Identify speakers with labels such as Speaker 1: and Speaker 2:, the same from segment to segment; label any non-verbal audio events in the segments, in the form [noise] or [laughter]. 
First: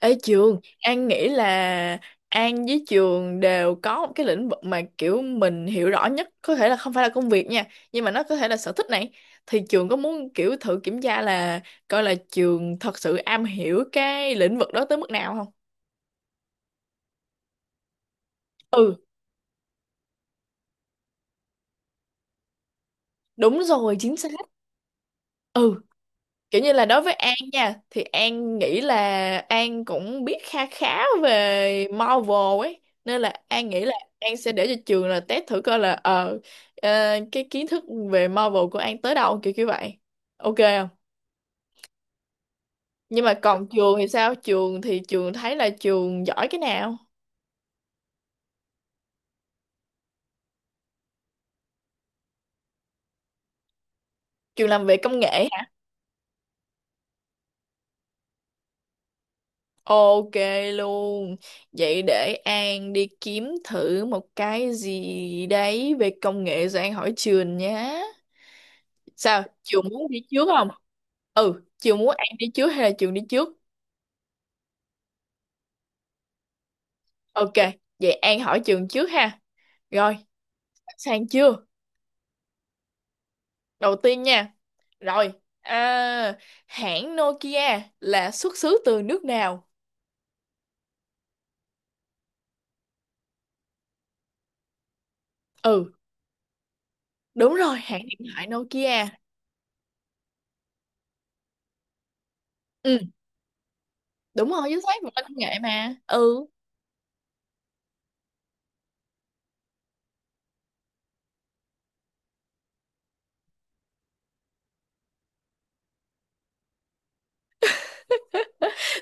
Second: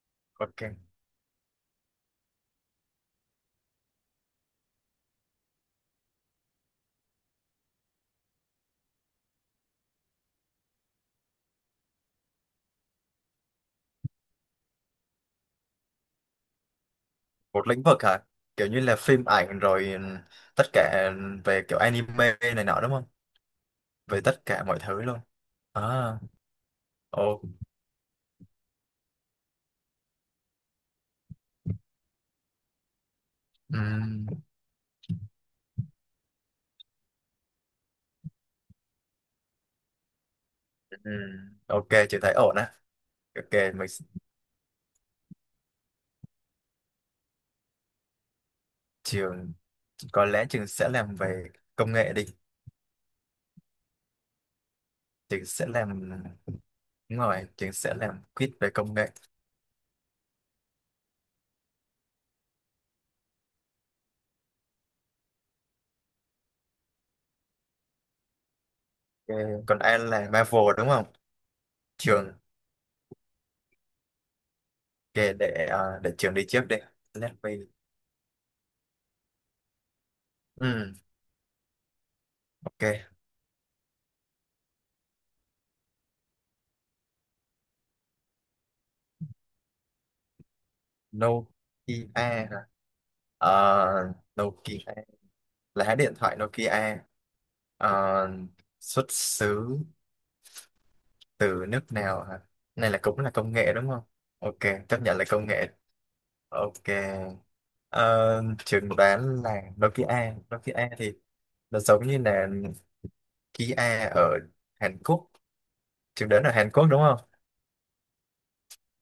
Speaker 1: Ê trường,
Speaker 2: Ok.
Speaker 1: An nghĩ là An với trường đều có một cái lĩnh vực mà kiểu mình hiểu rõ nhất, có thể là không phải là công việc nha, nhưng mà nó có thể là sở thích này. Thì trường có muốn kiểu thử kiểm tra là coi là trường thật sự am hiểu cái lĩnh vực đó tới mức nào không?
Speaker 2: Một lĩnh vực hả? Kiểu như
Speaker 1: Ừ,
Speaker 2: là phim ảnh rồi, ừ, tất cả về kiểu anime này nọ đúng không?
Speaker 1: đúng rồi, chính
Speaker 2: Về
Speaker 1: xác.
Speaker 2: tất cả mọi thứ luôn.
Speaker 1: Ừ.
Speaker 2: À,
Speaker 1: Kiểu như là đối với An
Speaker 2: ok.
Speaker 1: nha thì An nghĩ là An cũng biết kha khá về Marvel ấy, nên là An nghĩ là
Speaker 2: Ừm,
Speaker 1: An sẽ để cho trường là test thử coi là cái kiến thức về Marvel của An tới đâu, kiểu kiểu vậy, ok không?
Speaker 2: ừm. Ok, chị thấy ổn á.
Speaker 1: Nhưng mà
Speaker 2: Ok,
Speaker 1: còn trường thì sao? Trường thì trường thấy là trường giỏi cái nào?
Speaker 2: trường có lẽ trường sẽ làm về công nghệ đi.
Speaker 1: Trường làm về công
Speaker 2: Trường
Speaker 1: nghệ
Speaker 2: sẽ
Speaker 1: hả?
Speaker 2: làm Đúng rồi, trường sẽ làm quiz về công nghệ.
Speaker 1: Ok luôn. Vậy để An đi kiếm thử một cái gì đấy về công nghệ rồi An hỏi trường nhé.
Speaker 2: Ok,
Speaker 1: Sao
Speaker 2: còn
Speaker 1: Trường
Speaker 2: ai
Speaker 1: muốn đi
Speaker 2: là
Speaker 1: trước
Speaker 2: Marvel
Speaker 1: không?
Speaker 2: đúng không?
Speaker 1: Ừ, Trường muốn An
Speaker 2: Trường
Speaker 1: đi trước hay là Trường đi trước?
Speaker 2: ok, để trường đi trước đi. Let me.
Speaker 1: Ok, vậy An hỏi Trường trước ha. Rồi,
Speaker 2: Ừm,
Speaker 1: sang chưa?
Speaker 2: ok.
Speaker 1: Đầu tiên nha. Rồi, à, hãng Nokia là xuất xứ từ nước nào?
Speaker 2: Nokia hả? Ờ, Nokia
Speaker 1: Ừ.
Speaker 2: lá điện thoại Nokia,
Speaker 1: Đúng rồi, hãng
Speaker 2: ờ,
Speaker 1: điện thoại
Speaker 2: xuất
Speaker 1: Nokia.
Speaker 2: xứ từ nước nào hả? Này
Speaker 1: Ừ,
Speaker 2: là cũng là công nghệ đúng không?
Speaker 1: đúng
Speaker 2: Ok,
Speaker 1: rồi, chính
Speaker 2: chấp
Speaker 1: xác, một
Speaker 2: nhận là
Speaker 1: công
Speaker 2: công
Speaker 1: nghệ
Speaker 2: nghệ.
Speaker 1: mà. Ừ.
Speaker 2: Ok. Ờ, trường đoán là Nokia. Nokia thì nó giống như là Kia ở Hàn Quốc. Trường đoán ở Hàn Quốc đúng không?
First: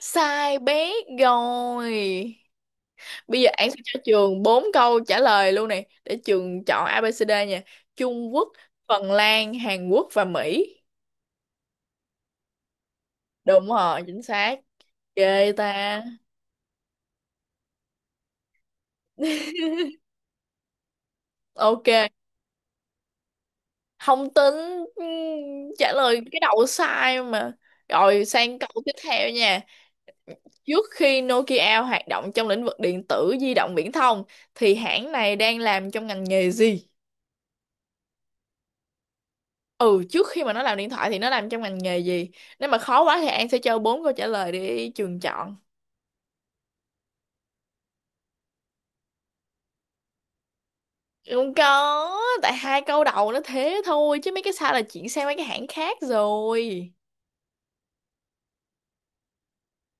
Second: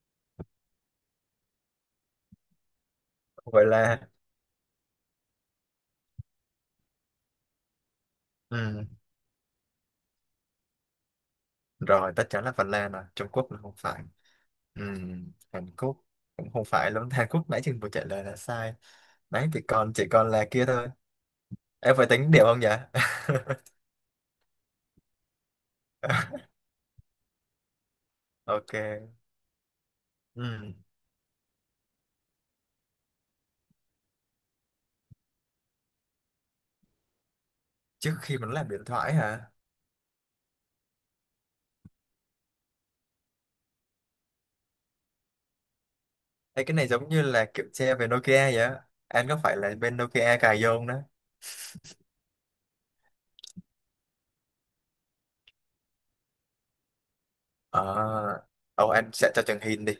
Speaker 1: Sai bé. Rồi, bây giờ
Speaker 2: Vậy
Speaker 1: An sẽ cho
Speaker 2: là
Speaker 1: Trường bốn câu trả lời luôn này để Trường chọn ABCD nha. Trung Quốc,
Speaker 2: ừ.
Speaker 1: Phần Lan, Hàn Quốc và Mỹ.
Speaker 2: Rồi, tất chắn là Phần Lan rồi. Trung Quốc là
Speaker 1: Đúng
Speaker 2: không
Speaker 1: rồi,
Speaker 2: phải.
Speaker 1: chính xác,
Speaker 2: Ừ.
Speaker 1: ghê
Speaker 2: Hàn
Speaker 1: ta.
Speaker 2: Quốc cũng không phải luôn. [laughs] Hàn Quốc nãy trường vừa trả lời là sai. Đấy thì còn là kia thôi.
Speaker 1: Ok,
Speaker 2: Em phải tính điểm không nhỉ?
Speaker 1: không tính. ừm, Trả lời cái
Speaker 2: [laughs]
Speaker 1: đầu sai mà. Rồi, sang câu
Speaker 2: Ok,
Speaker 1: tiếp theo nha.
Speaker 2: ừ.
Speaker 1: Trước khi Nokia hoạt động trong lĩnh vực điện tử di động viễn thông thì hãng này đang làm trong ngành nghề gì?
Speaker 2: Trước khi mà nó làm điện thoại hả?
Speaker 1: Ừ, trước khi mà nó làm điện thoại thì nó làm trong ngành nghề gì? Nếu mà khó quá thì An sẽ cho bốn câu trả lời để trường chọn.
Speaker 2: Ê, cái này giống như là kiểu xe về Nokia vậy á, anh có phải là bên Nokia cài vô không đó?
Speaker 1: Không có, tại hai câu đầu nó thế thôi, chứ mấy cái sau là chuyển sang mấy cái hãng khác rồi.
Speaker 2: Ờ, ồ, anh sẽ cho Trường Hin đi.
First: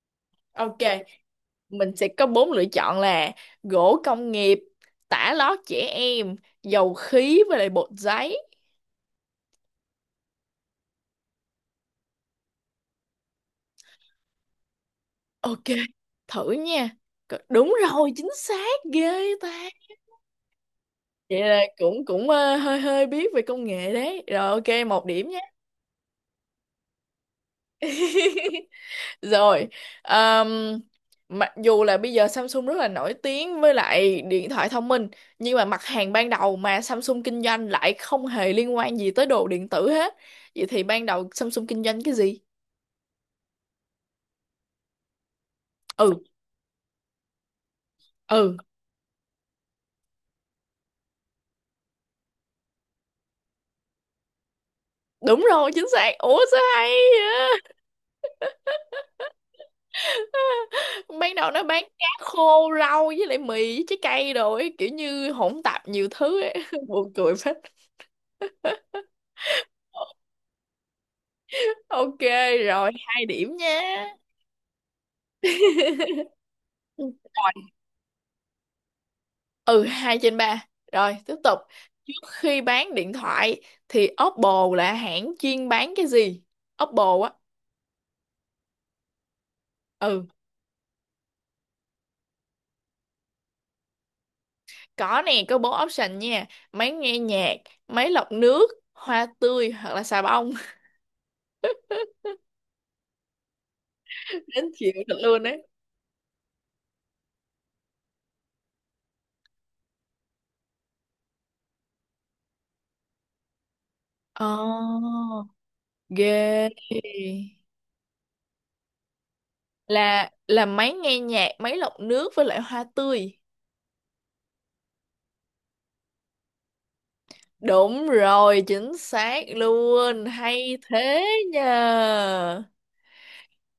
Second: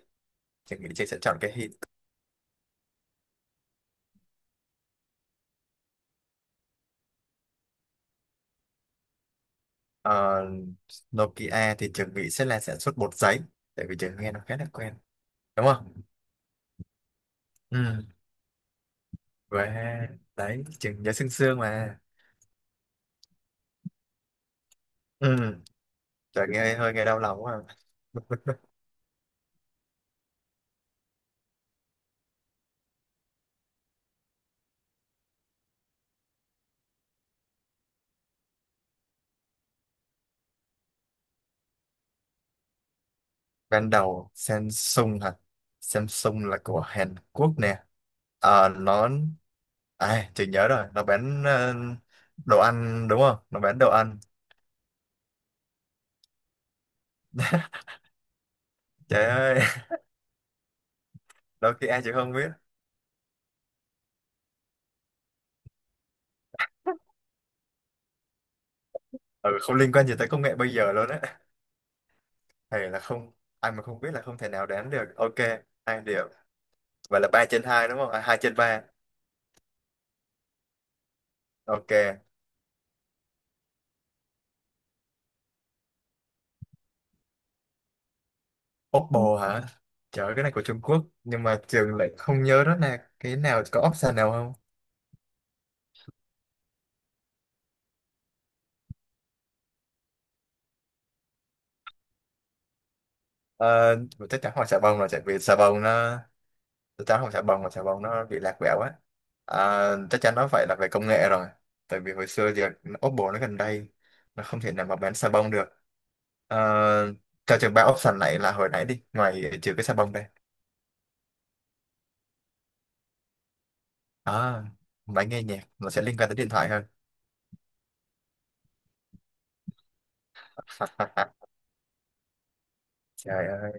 Speaker 1: Ok,
Speaker 2: Trường Nghị sẽ chọn cái Hin.
Speaker 1: mình sẽ có bốn lựa chọn là gỗ công nghiệp, tả lót trẻ em, dầu khí với lại bột giấy.
Speaker 2: Ờ, Nokia thì Trường Nghị sẽ là sản xuất bột giấy, tại vì Trường nghe nó khá là quen,
Speaker 1: Ok,
Speaker 2: đúng không?
Speaker 1: thử nha. Đúng
Speaker 2: Ừ,
Speaker 1: rồi, chính xác, ghê ta.
Speaker 2: và đấy, Trường nhớ sương
Speaker 1: Vậy
Speaker 2: sương
Speaker 1: là
Speaker 2: mà.
Speaker 1: cũng cũng hơi hơi biết về công nghệ đấy. Rồi ok, một điểm
Speaker 2: Ừ,
Speaker 1: nhé.
Speaker 2: trời nghe đau lòng quá à.
Speaker 1: [laughs] Rồi, ờm, mặc dù là bây giờ Samsung rất là nổi tiếng với lại điện thoại thông minh, nhưng mà mặt hàng ban đầu mà Samsung kinh doanh lại không hề liên quan gì tới đồ điện tử hết. Vậy thì ban đầu Samsung kinh doanh cái gì?
Speaker 2: Ban đầu Samsung hả?
Speaker 1: Ừ.
Speaker 2: Samsung là của Hàn Quốc nè.
Speaker 1: Ừ,
Speaker 2: Ờ, nó, à, chị nhớ rồi, nó bán, ờ, đồ ăn đúng không, nó bán đồ ăn.
Speaker 1: đúng rồi, chính xác. Ủa sao hay vậy?
Speaker 2: Trời ơi, [laughs]
Speaker 1: Ban đầu nó
Speaker 2: đôi
Speaker 1: bán
Speaker 2: khi ai
Speaker 1: cá
Speaker 2: chị không biết.
Speaker 1: khô, rau với lại mì với trái cây rồi ấy, kiểu như hỗn tạp nhiều thứ ấy. [laughs] Buồn cười phết.
Speaker 2: Ừ, không liên quan gì tới công nghệ bây giờ luôn á.
Speaker 1: Ok,
Speaker 2: Thầy
Speaker 1: rồi
Speaker 2: là
Speaker 1: hai
Speaker 2: không,
Speaker 1: điểm
Speaker 2: ai mà không
Speaker 1: nha.
Speaker 2: biết là không thể nào đoán được. Ok, hai điểm. Vậy là ba trên
Speaker 1: Rồi.
Speaker 2: hai đúng không, à, hai trên ba.
Speaker 1: Ừ, hai trên ba. Rồi, tiếp tục.
Speaker 2: Ok.
Speaker 1: Trước khi bán điện thoại thì Oppo là hãng chuyên bán cái gì? Oppo á.
Speaker 2: Oppo hả?
Speaker 1: Ừ.
Speaker 2: Trời ơi, cái này của Trung Quốc nhưng mà trường lại không nhớ đó là cái nào, có option nào không?
Speaker 1: Có nè, có bốn option nha. Máy nghe nhạc, máy lọc nước, hoa tươi hoặc là xà bông.
Speaker 2: Ờ, chắc
Speaker 1: [laughs]
Speaker 2: chắn
Speaker 1: Đến
Speaker 2: hỏi xà
Speaker 1: chịu
Speaker 2: bông rồi
Speaker 1: thật
Speaker 2: tại vì
Speaker 1: luôn
Speaker 2: xà
Speaker 1: đấy.
Speaker 2: bông nó, tao không xà bông mà xà bông nó bị lạc quẹo á. À, chắc chắn nó phải là về công nghệ rồi, tại vì hồi xưa thì Oppo nó gần đây nó không thể nào mà bán xà
Speaker 1: Oh,
Speaker 2: bông được. À,
Speaker 1: ghê.
Speaker 2: cho trường ba option này là hồi nãy đi ngoài trừ cái xà bông đây.
Speaker 1: Là máy nghe nhạc, máy lọc nước với lại hoa tươi.
Speaker 2: À, máy nghe nhạc nó sẽ liên quan tới điện thoại hơn.
Speaker 1: Đúng rồi, chính xác luôn. Hay thế
Speaker 2: [laughs]
Speaker 1: nhờ.
Speaker 2: Trời ơi,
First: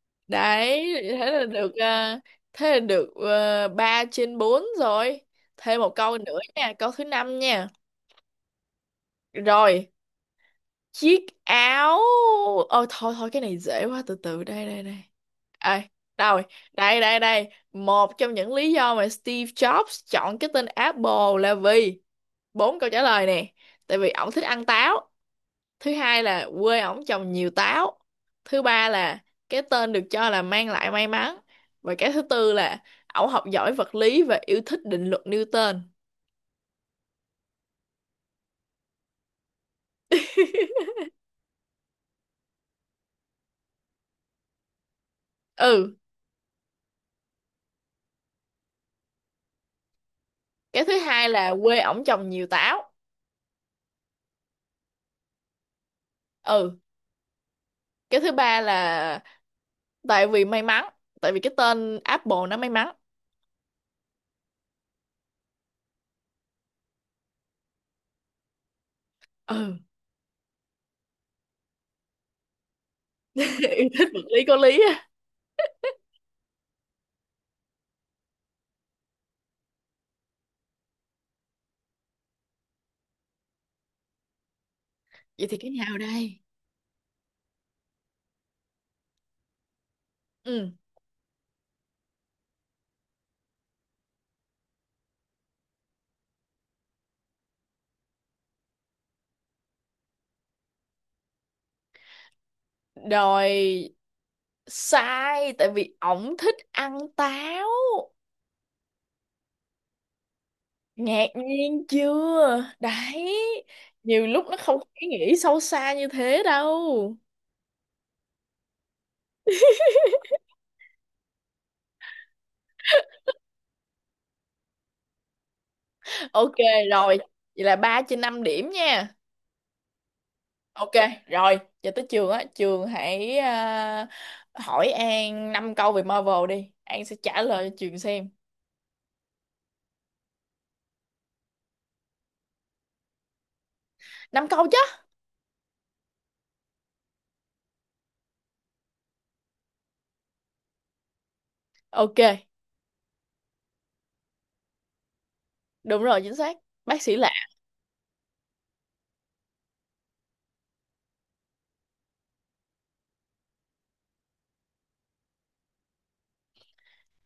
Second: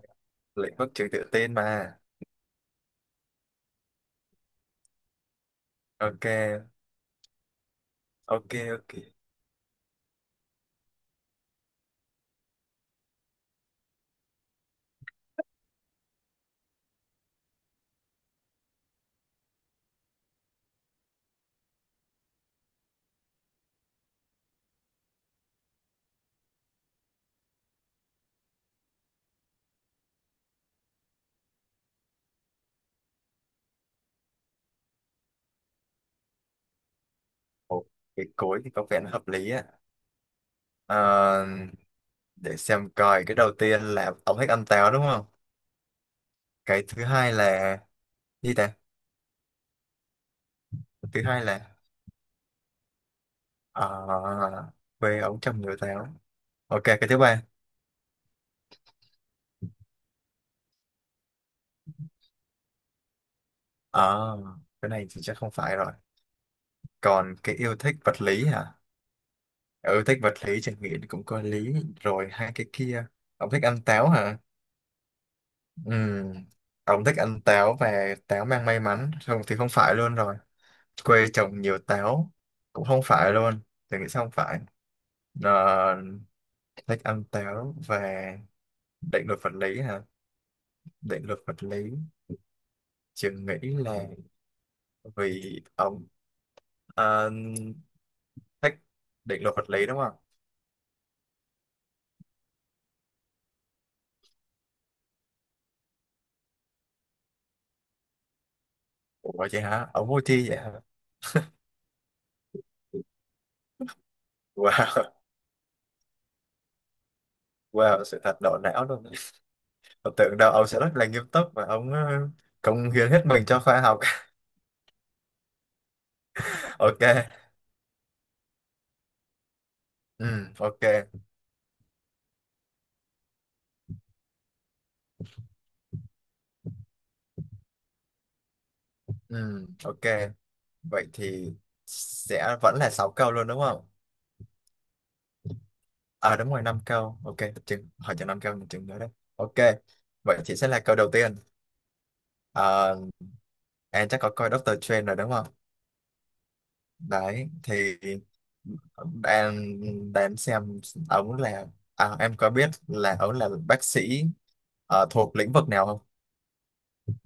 Speaker 2: lĩnh vực
Speaker 1: Đấy,
Speaker 2: trường tự
Speaker 1: thế là
Speaker 2: tin
Speaker 1: được
Speaker 2: mà.
Speaker 1: ờ, thế là được, 3 trên 4 rồi. Thêm một câu
Speaker 2: Ok
Speaker 1: nữa nha, câu thứ năm nha.
Speaker 2: ok Ok.
Speaker 1: Rồi, chiếc áo ờ thôi thôi, cái này dễ quá. Từ từ, đây đây đây. Ê, đâu rồi? Đây đây đây, một trong những lý do mà Steve Jobs chọn cái tên Apple là vì, bốn câu trả lời nè: tại vì ổng thích ăn táo; thứ hai là quê ổng trồng nhiều táo; thứ ba là cái tên được cho là mang lại may mắn; và cái thứ tư là ổng học giỏi vật lý và yêu thích định luật Newton.
Speaker 2: Ồ, cái cối thì có vẻ nó hợp lý á.
Speaker 1: [laughs]
Speaker 2: À, để xem coi, cái đầu tiên là tổng hết âm táo đúng không?
Speaker 1: Ừ,
Speaker 2: Cái thứ hai là gì ta?
Speaker 1: cái thứ
Speaker 2: Thứ
Speaker 1: hai
Speaker 2: hai
Speaker 1: là
Speaker 2: là,
Speaker 1: quê ổng trồng nhiều táo.
Speaker 2: ờ, quê ông chồng người táo.
Speaker 1: Ừ,
Speaker 2: Ok, cái thứ ba.
Speaker 1: cái thứ ba là tại vì may mắn, tại vì cái tên Apple nó may mắn.
Speaker 2: Ờ, cái này thì chắc không phải rồi. Còn cái yêu thích vật lý hả?
Speaker 1: Ừ.
Speaker 2: Ừ, thích vật lý chẳng nghĩ cũng có lý. Rồi hai cái kia, ông thích
Speaker 1: [laughs]
Speaker 2: ăn
Speaker 1: Yêu thích
Speaker 2: táo
Speaker 1: vật
Speaker 2: hả?
Speaker 1: lý có lý á.
Speaker 2: Ừ. Ông thích ăn táo và táo mang may mắn không thì không phải luôn rồi. Quê trồng nhiều táo cũng không phải luôn. Tôi nghĩ sao không phải.
Speaker 1: Vậy
Speaker 2: Ờ,
Speaker 1: thì cái nào đây?
Speaker 2: thích ăn táo và định luật vật lý hả?
Speaker 1: Ừ,
Speaker 2: Định luật vật lý, trường nghĩ là vì ông, à, thích định luật vật lý đúng không?
Speaker 1: rồi, sai, tại vì ổng thích ăn táo.
Speaker 2: Ủa vậy hả? Ông vui thi vậy hả?
Speaker 1: Ngạc nhiên chưa đấy, nhiều lúc nó không có ý
Speaker 2: Wow, [laughs]
Speaker 1: nghĩa sâu xa như thế đâu.
Speaker 2: wow, sự thật đổ não luôn. Tôi tưởng đâu ông sẽ rất là nghiêm túc và ông, ờ, cống hiến hết mình cho khoa học.
Speaker 1: Ok,
Speaker 2: [laughs]
Speaker 1: rồi,
Speaker 2: Ok,
Speaker 1: vậy là 3 trên 5 điểm nha.
Speaker 2: ừ, ok,
Speaker 1: Ok, rồi, giờ tới trường á, trường hãy hỏi An 5 câu về Marvel đi. An sẽ trả lời cho trường xem.
Speaker 2: ừ, ok. Vậy thì sẽ vẫn là 6 câu luôn đúng không?
Speaker 1: Năm câu chứ?
Speaker 2: À đúng rồi, 5 câu. Ok, chừng, hỏi cho 5 câu, mình chừng nữa đấy. Ok, vậy thì sẽ là câu đầu tiên.
Speaker 1: Ok,
Speaker 2: À, em chắc có coi Doctor Strange rồi đúng không?
Speaker 1: đúng rồi, chính xác. Bác sĩ lạ.
Speaker 2: Đấy thì em, để em xem ống là, à, em có biết là ống là bác sĩ, ờ, thuộc lĩnh vực nào không?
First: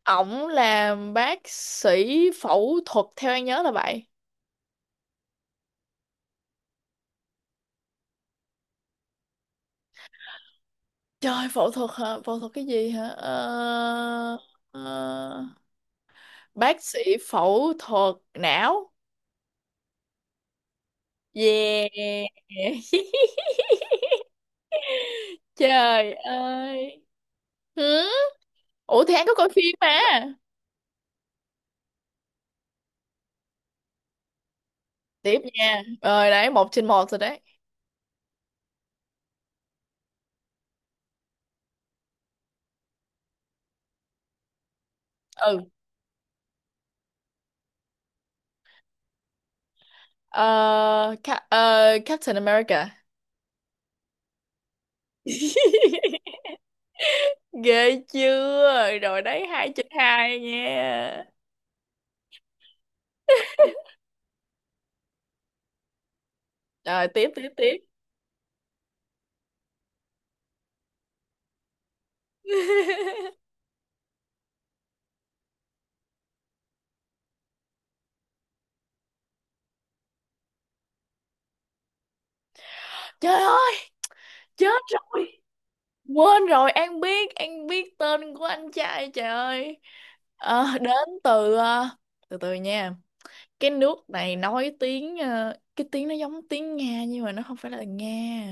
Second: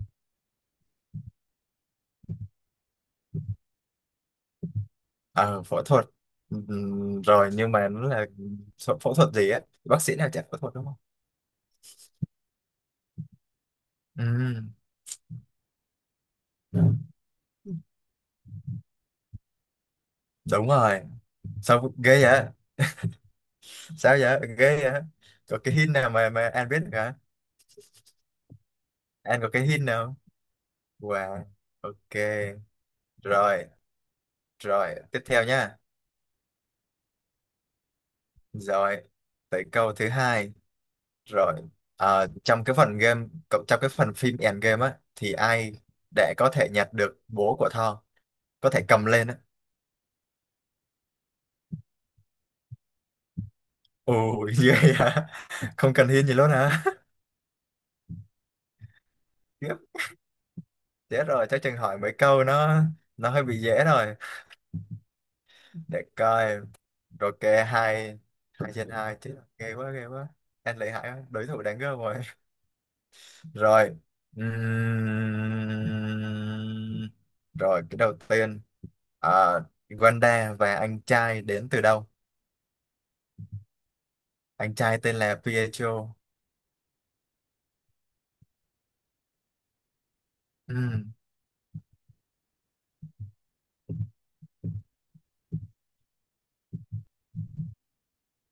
Speaker 1: Ổng làm bác sĩ phẫu thuật, theo An nhớ là vậy.
Speaker 2: Ờ, phẫu thuật. Rồi nhưng mà nó là phẫu phẫu thuật gì á, bác sĩ nào chả phẫu thuật đúng không?
Speaker 1: Trời, phẫu thuật hả? Phẫu thuật cái gì hả? Ờ,
Speaker 2: Ừm,
Speaker 1: ờ, bác sĩ phẫu thuật não.
Speaker 2: đúng rồi, sao ghê
Speaker 1: Yeah.
Speaker 2: vậy,
Speaker 1: [laughs]
Speaker 2: sao vậy ghê vậy, có cái hint nào
Speaker 1: Trời
Speaker 2: mà mà anh biết được
Speaker 1: ơi.
Speaker 2: hả?
Speaker 1: Hử? Ủa thì An có
Speaker 2: Anh
Speaker 1: coi
Speaker 2: có cái
Speaker 1: phim
Speaker 2: hint
Speaker 1: mà.
Speaker 2: nào không? Wow, ok. rồi rồi tiếp
Speaker 1: Tiếp
Speaker 2: theo nha.
Speaker 1: nha, rồi đấy, một trên một rồi đấy.
Speaker 2: Rồi tới câu thứ hai. Rồi, à, trong cái phần game, trong cái phần phim end game á, thì
Speaker 1: Ừ.
Speaker 2: ai để có thể nhặt được bố của Thor, có thể cầm lên á.
Speaker 1: Ờ, Captain America.
Speaker 2: Ôi, [laughs] ghê hả? Không cần hiên gì
Speaker 1: [laughs]
Speaker 2: luôn hả? [laughs]
Speaker 1: Ghê chưa, rồi đấy, hai
Speaker 2: Tiếp,
Speaker 1: trên hai
Speaker 2: thế
Speaker 1: nha.
Speaker 2: rồi, chắc chừng hỏi mấy câu nó hơi bị dễ rồi. Để coi,
Speaker 1: Rồi, tiếp
Speaker 2: rồi
Speaker 1: tiếp
Speaker 2: kê
Speaker 1: tiếp.
Speaker 2: hai, hai trên hai, chứ ghê quá, ghê quá. Em lợi hại quá, đối thủ đáng gớm rồi. [laughs]
Speaker 1: [laughs]
Speaker 2: Rồi, ừm, rồi cái đầu tiên, à, Wanda và anh trai đến từ đâu?
Speaker 1: Trời ơi,
Speaker 2: Anh
Speaker 1: chết
Speaker 2: trai tên là
Speaker 1: rồi,
Speaker 2: Pietro.
Speaker 1: quên rồi, An biết tên của anh trai, trời ơi. Ờ,
Speaker 2: ừ,
Speaker 1: từ từ nha. Cái nước này cái tiếng nó giống tiếng Nga nhưng mà nó không phải là Nga.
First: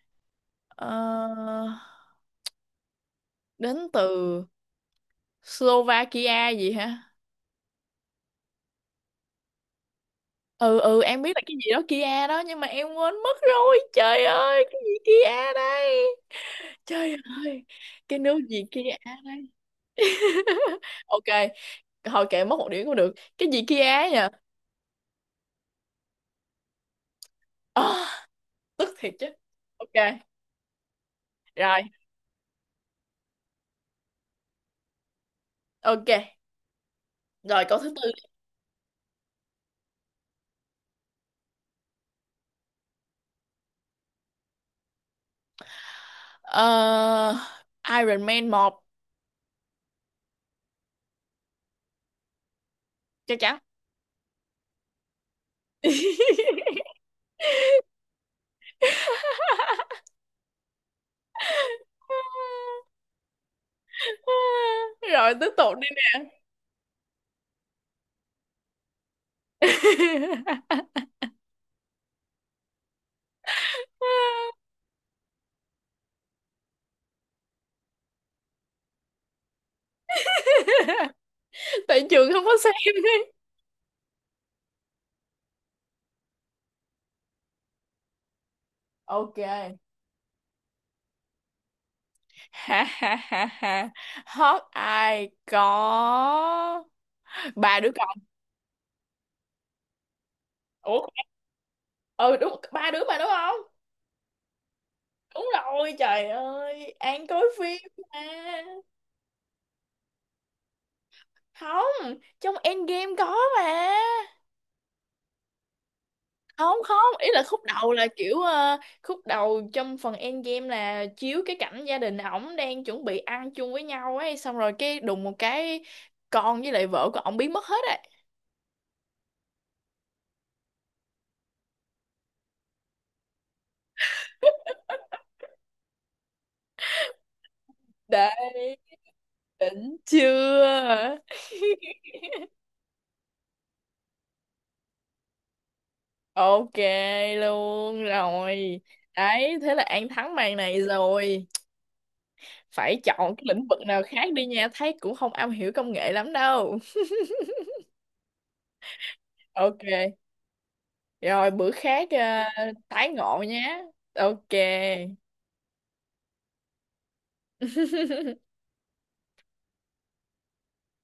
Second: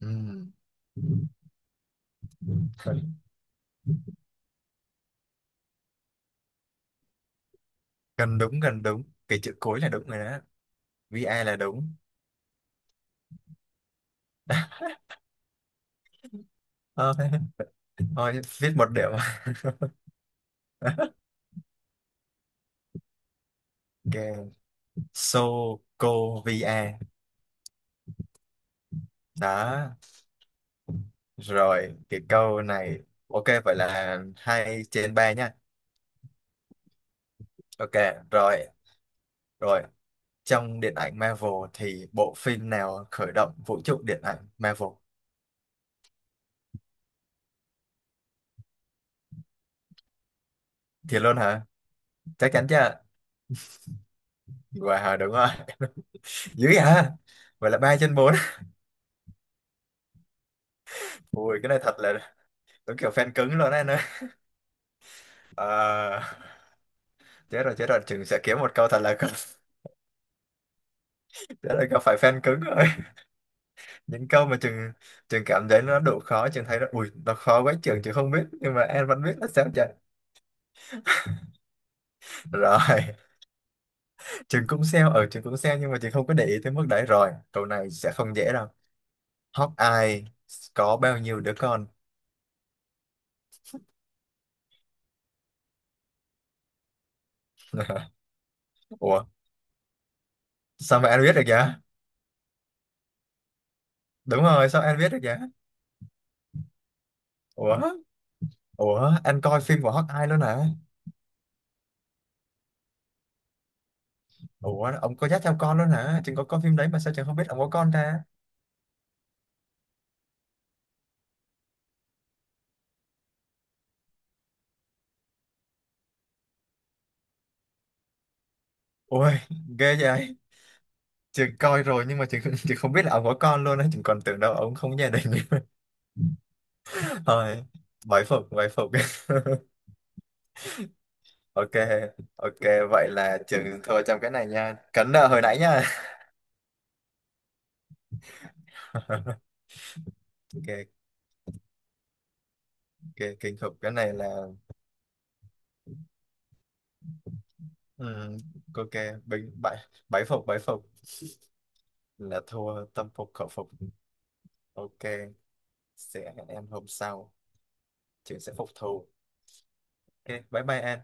Speaker 2: ừ.
Speaker 1: Ờ,
Speaker 2: Gần,
Speaker 1: đến từ Slovakia gì hả?
Speaker 2: gần đúng, gần đúng, cái chữ cuối là đúng rồi đó.
Speaker 1: Ừ ừ, em
Speaker 2: VI
Speaker 1: biết là cái
Speaker 2: là
Speaker 1: gì đó
Speaker 2: đúng.
Speaker 1: Kia đó, nhưng mà em quên mất rồi. Trời ơi, cái gì Kia đây?
Speaker 2: Ờ,
Speaker 1: Trời ơi, cái
Speaker 2: thôi
Speaker 1: nước gì
Speaker 2: viết
Speaker 1: Kia
Speaker 2: một điểm.
Speaker 1: đây? [laughs] Ok, thôi kệ, mất một điểm cũng được. Cái gì Kia
Speaker 2: Ok,
Speaker 1: nhỉ?
Speaker 2: Sokovia
Speaker 1: Ờ, tức thiệt chứ.
Speaker 2: đó.
Speaker 1: Ok, rồi.
Speaker 2: Rồi cái câu này, ok, vậy là hai trên ba nha.
Speaker 1: Ok. Rồi câu thứ
Speaker 2: Ok,
Speaker 1: tư.
Speaker 2: rồi. Rồi, trong điện ảnh Marvel thì bộ phim nào khởi động vũ trụ điện ảnh Marvel
Speaker 1: Ờ, Iron Man một.
Speaker 2: thì luôn hả? Chắc chắn chưa?
Speaker 1: Chắc chắn.
Speaker 2: Wow, đúng rồi. [laughs] Dữ vậy
Speaker 1: [laughs]
Speaker 2: hả? Vậy là ba trên bốn. [laughs] Ui cái này thật là đúng kiểu fan cứng luôn đấy nơi.
Speaker 1: Rồi tiếp tục đi nè.
Speaker 2: Chết rồi, Trường sẽ kiếm một câu thật là không, [laughs] chết rồi gặp phải fan cứng rồi. Những câu mà
Speaker 1: [laughs]
Speaker 2: Trường Trường cảm thấy nó đủ khó, Trường thấy nó ui nó khó quá, Trường Trường không biết nhưng mà em vẫn biết là sao trời.
Speaker 1: [laughs] Tại trường không có xem
Speaker 2: Rồi.
Speaker 1: ấy.
Speaker 2: [laughs] Trường cũng sell ở, Trường cũng sell nhưng mà Trường không có để ý tới mức đấy. Rồi câu này sẽ không dễ đâu.
Speaker 1: Ok.
Speaker 2: Hawkeye có bao nhiêu đứa con?
Speaker 1: Ha ha ha ha, hot ai có ba đứa con.
Speaker 2: Ủa,
Speaker 1: Ủa.
Speaker 2: sao mà anh biết được vậy?
Speaker 1: Ừ, đúng ba đứa mà, đúng không?
Speaker 2: Đúng rồi, sao anh biết được vậy?
Speaker 1: Đúng rồi, trời ơi, An coi
Speaker 2: Ủa,
Speaker 1: phim mà.
Speaker 2: ủa, anh coi phim của Hawkeye luôn hả?
Speaker 1: Không, trong Endgame có mà.
Speaker 2: Ủa, ông có dắt theo con luôn hả? Trường có coi phim
Speaker 1: Không
Speaker 2: đấy mà sao
Speaker 1: không,
Speaker 2: Trường
Speaker 1: ý
Speaker 2: không
Speaker 1: là
Speaker 2: biết ông
Speaker 1: khúc
Speaker 2: có con
Speaker 1: đầu là
Speaker 2: ta.
Speaker 1: kiểu khúc đầu trong phần Endgame là chiếu cái cảnh gia đình ổng đang chuẩn bị ăn chung với nhau ấy, xong rồi cái đùng một cái, con với lại vợ của ổng biến mất hết.
Speaker 2: Ôi, ghê vậy. Trường coi rồi nhưng mà trường, trường không biết là ông có con luôn á. Trường còn tưởng đâu ông không có gia đình. [laughs] Thôi, bái phục, bái
Speaker 1: Đấy,
Speaker 2: phục. [laughs]
Speaker 1: đỉnh chưa?
Speaker 2: Ok,
Speaker 1: [laughs]
Speaker 2: ok. Vậy là trường thua trong cái này nha. Cấn nợ hồi nãy nha.
Speaker 1: Ok luôn rồi.
Speaker 2: [laughs]
Speaker 1: Đấy, thế là An thắng màn
Speaker 2: Ok,
Speaker 1: này rồi. Phải
Speaker 2: ok.
Speaker 1: chọn cái
Speaker 2: Kinh
Speaker 1: lĩnh
Speaker 2: khủng.
Speaker 1: vực
Speaker 2: Cái
Speaker 1: nào
Speaker 2: này
Speaker 1: khác đi
Speaker 2: là...
Speaker 1: nha, thấy cũng không am hiểu công nghệ lắm đâu.
Speaker 2: ừm, ok, bình, bái,
Speaker 1: Ok,
Speaker 2: bái phục, bái phục.
Speaker 1: rồi bữa khác
Speaker 2: Là thua
Speaker 1: tái
Speaker 2: tâm phục
Speaker 1: ngộ
Speaker 2: khẩu phục.
Speaker 1: nhé. Ok.
Speaker 2: Ok, sẽ hẹn em hôm sau.
Speaker 1: [laughs]
Speaker 2: Trường sẽ phục thù. Ok, bye bye em.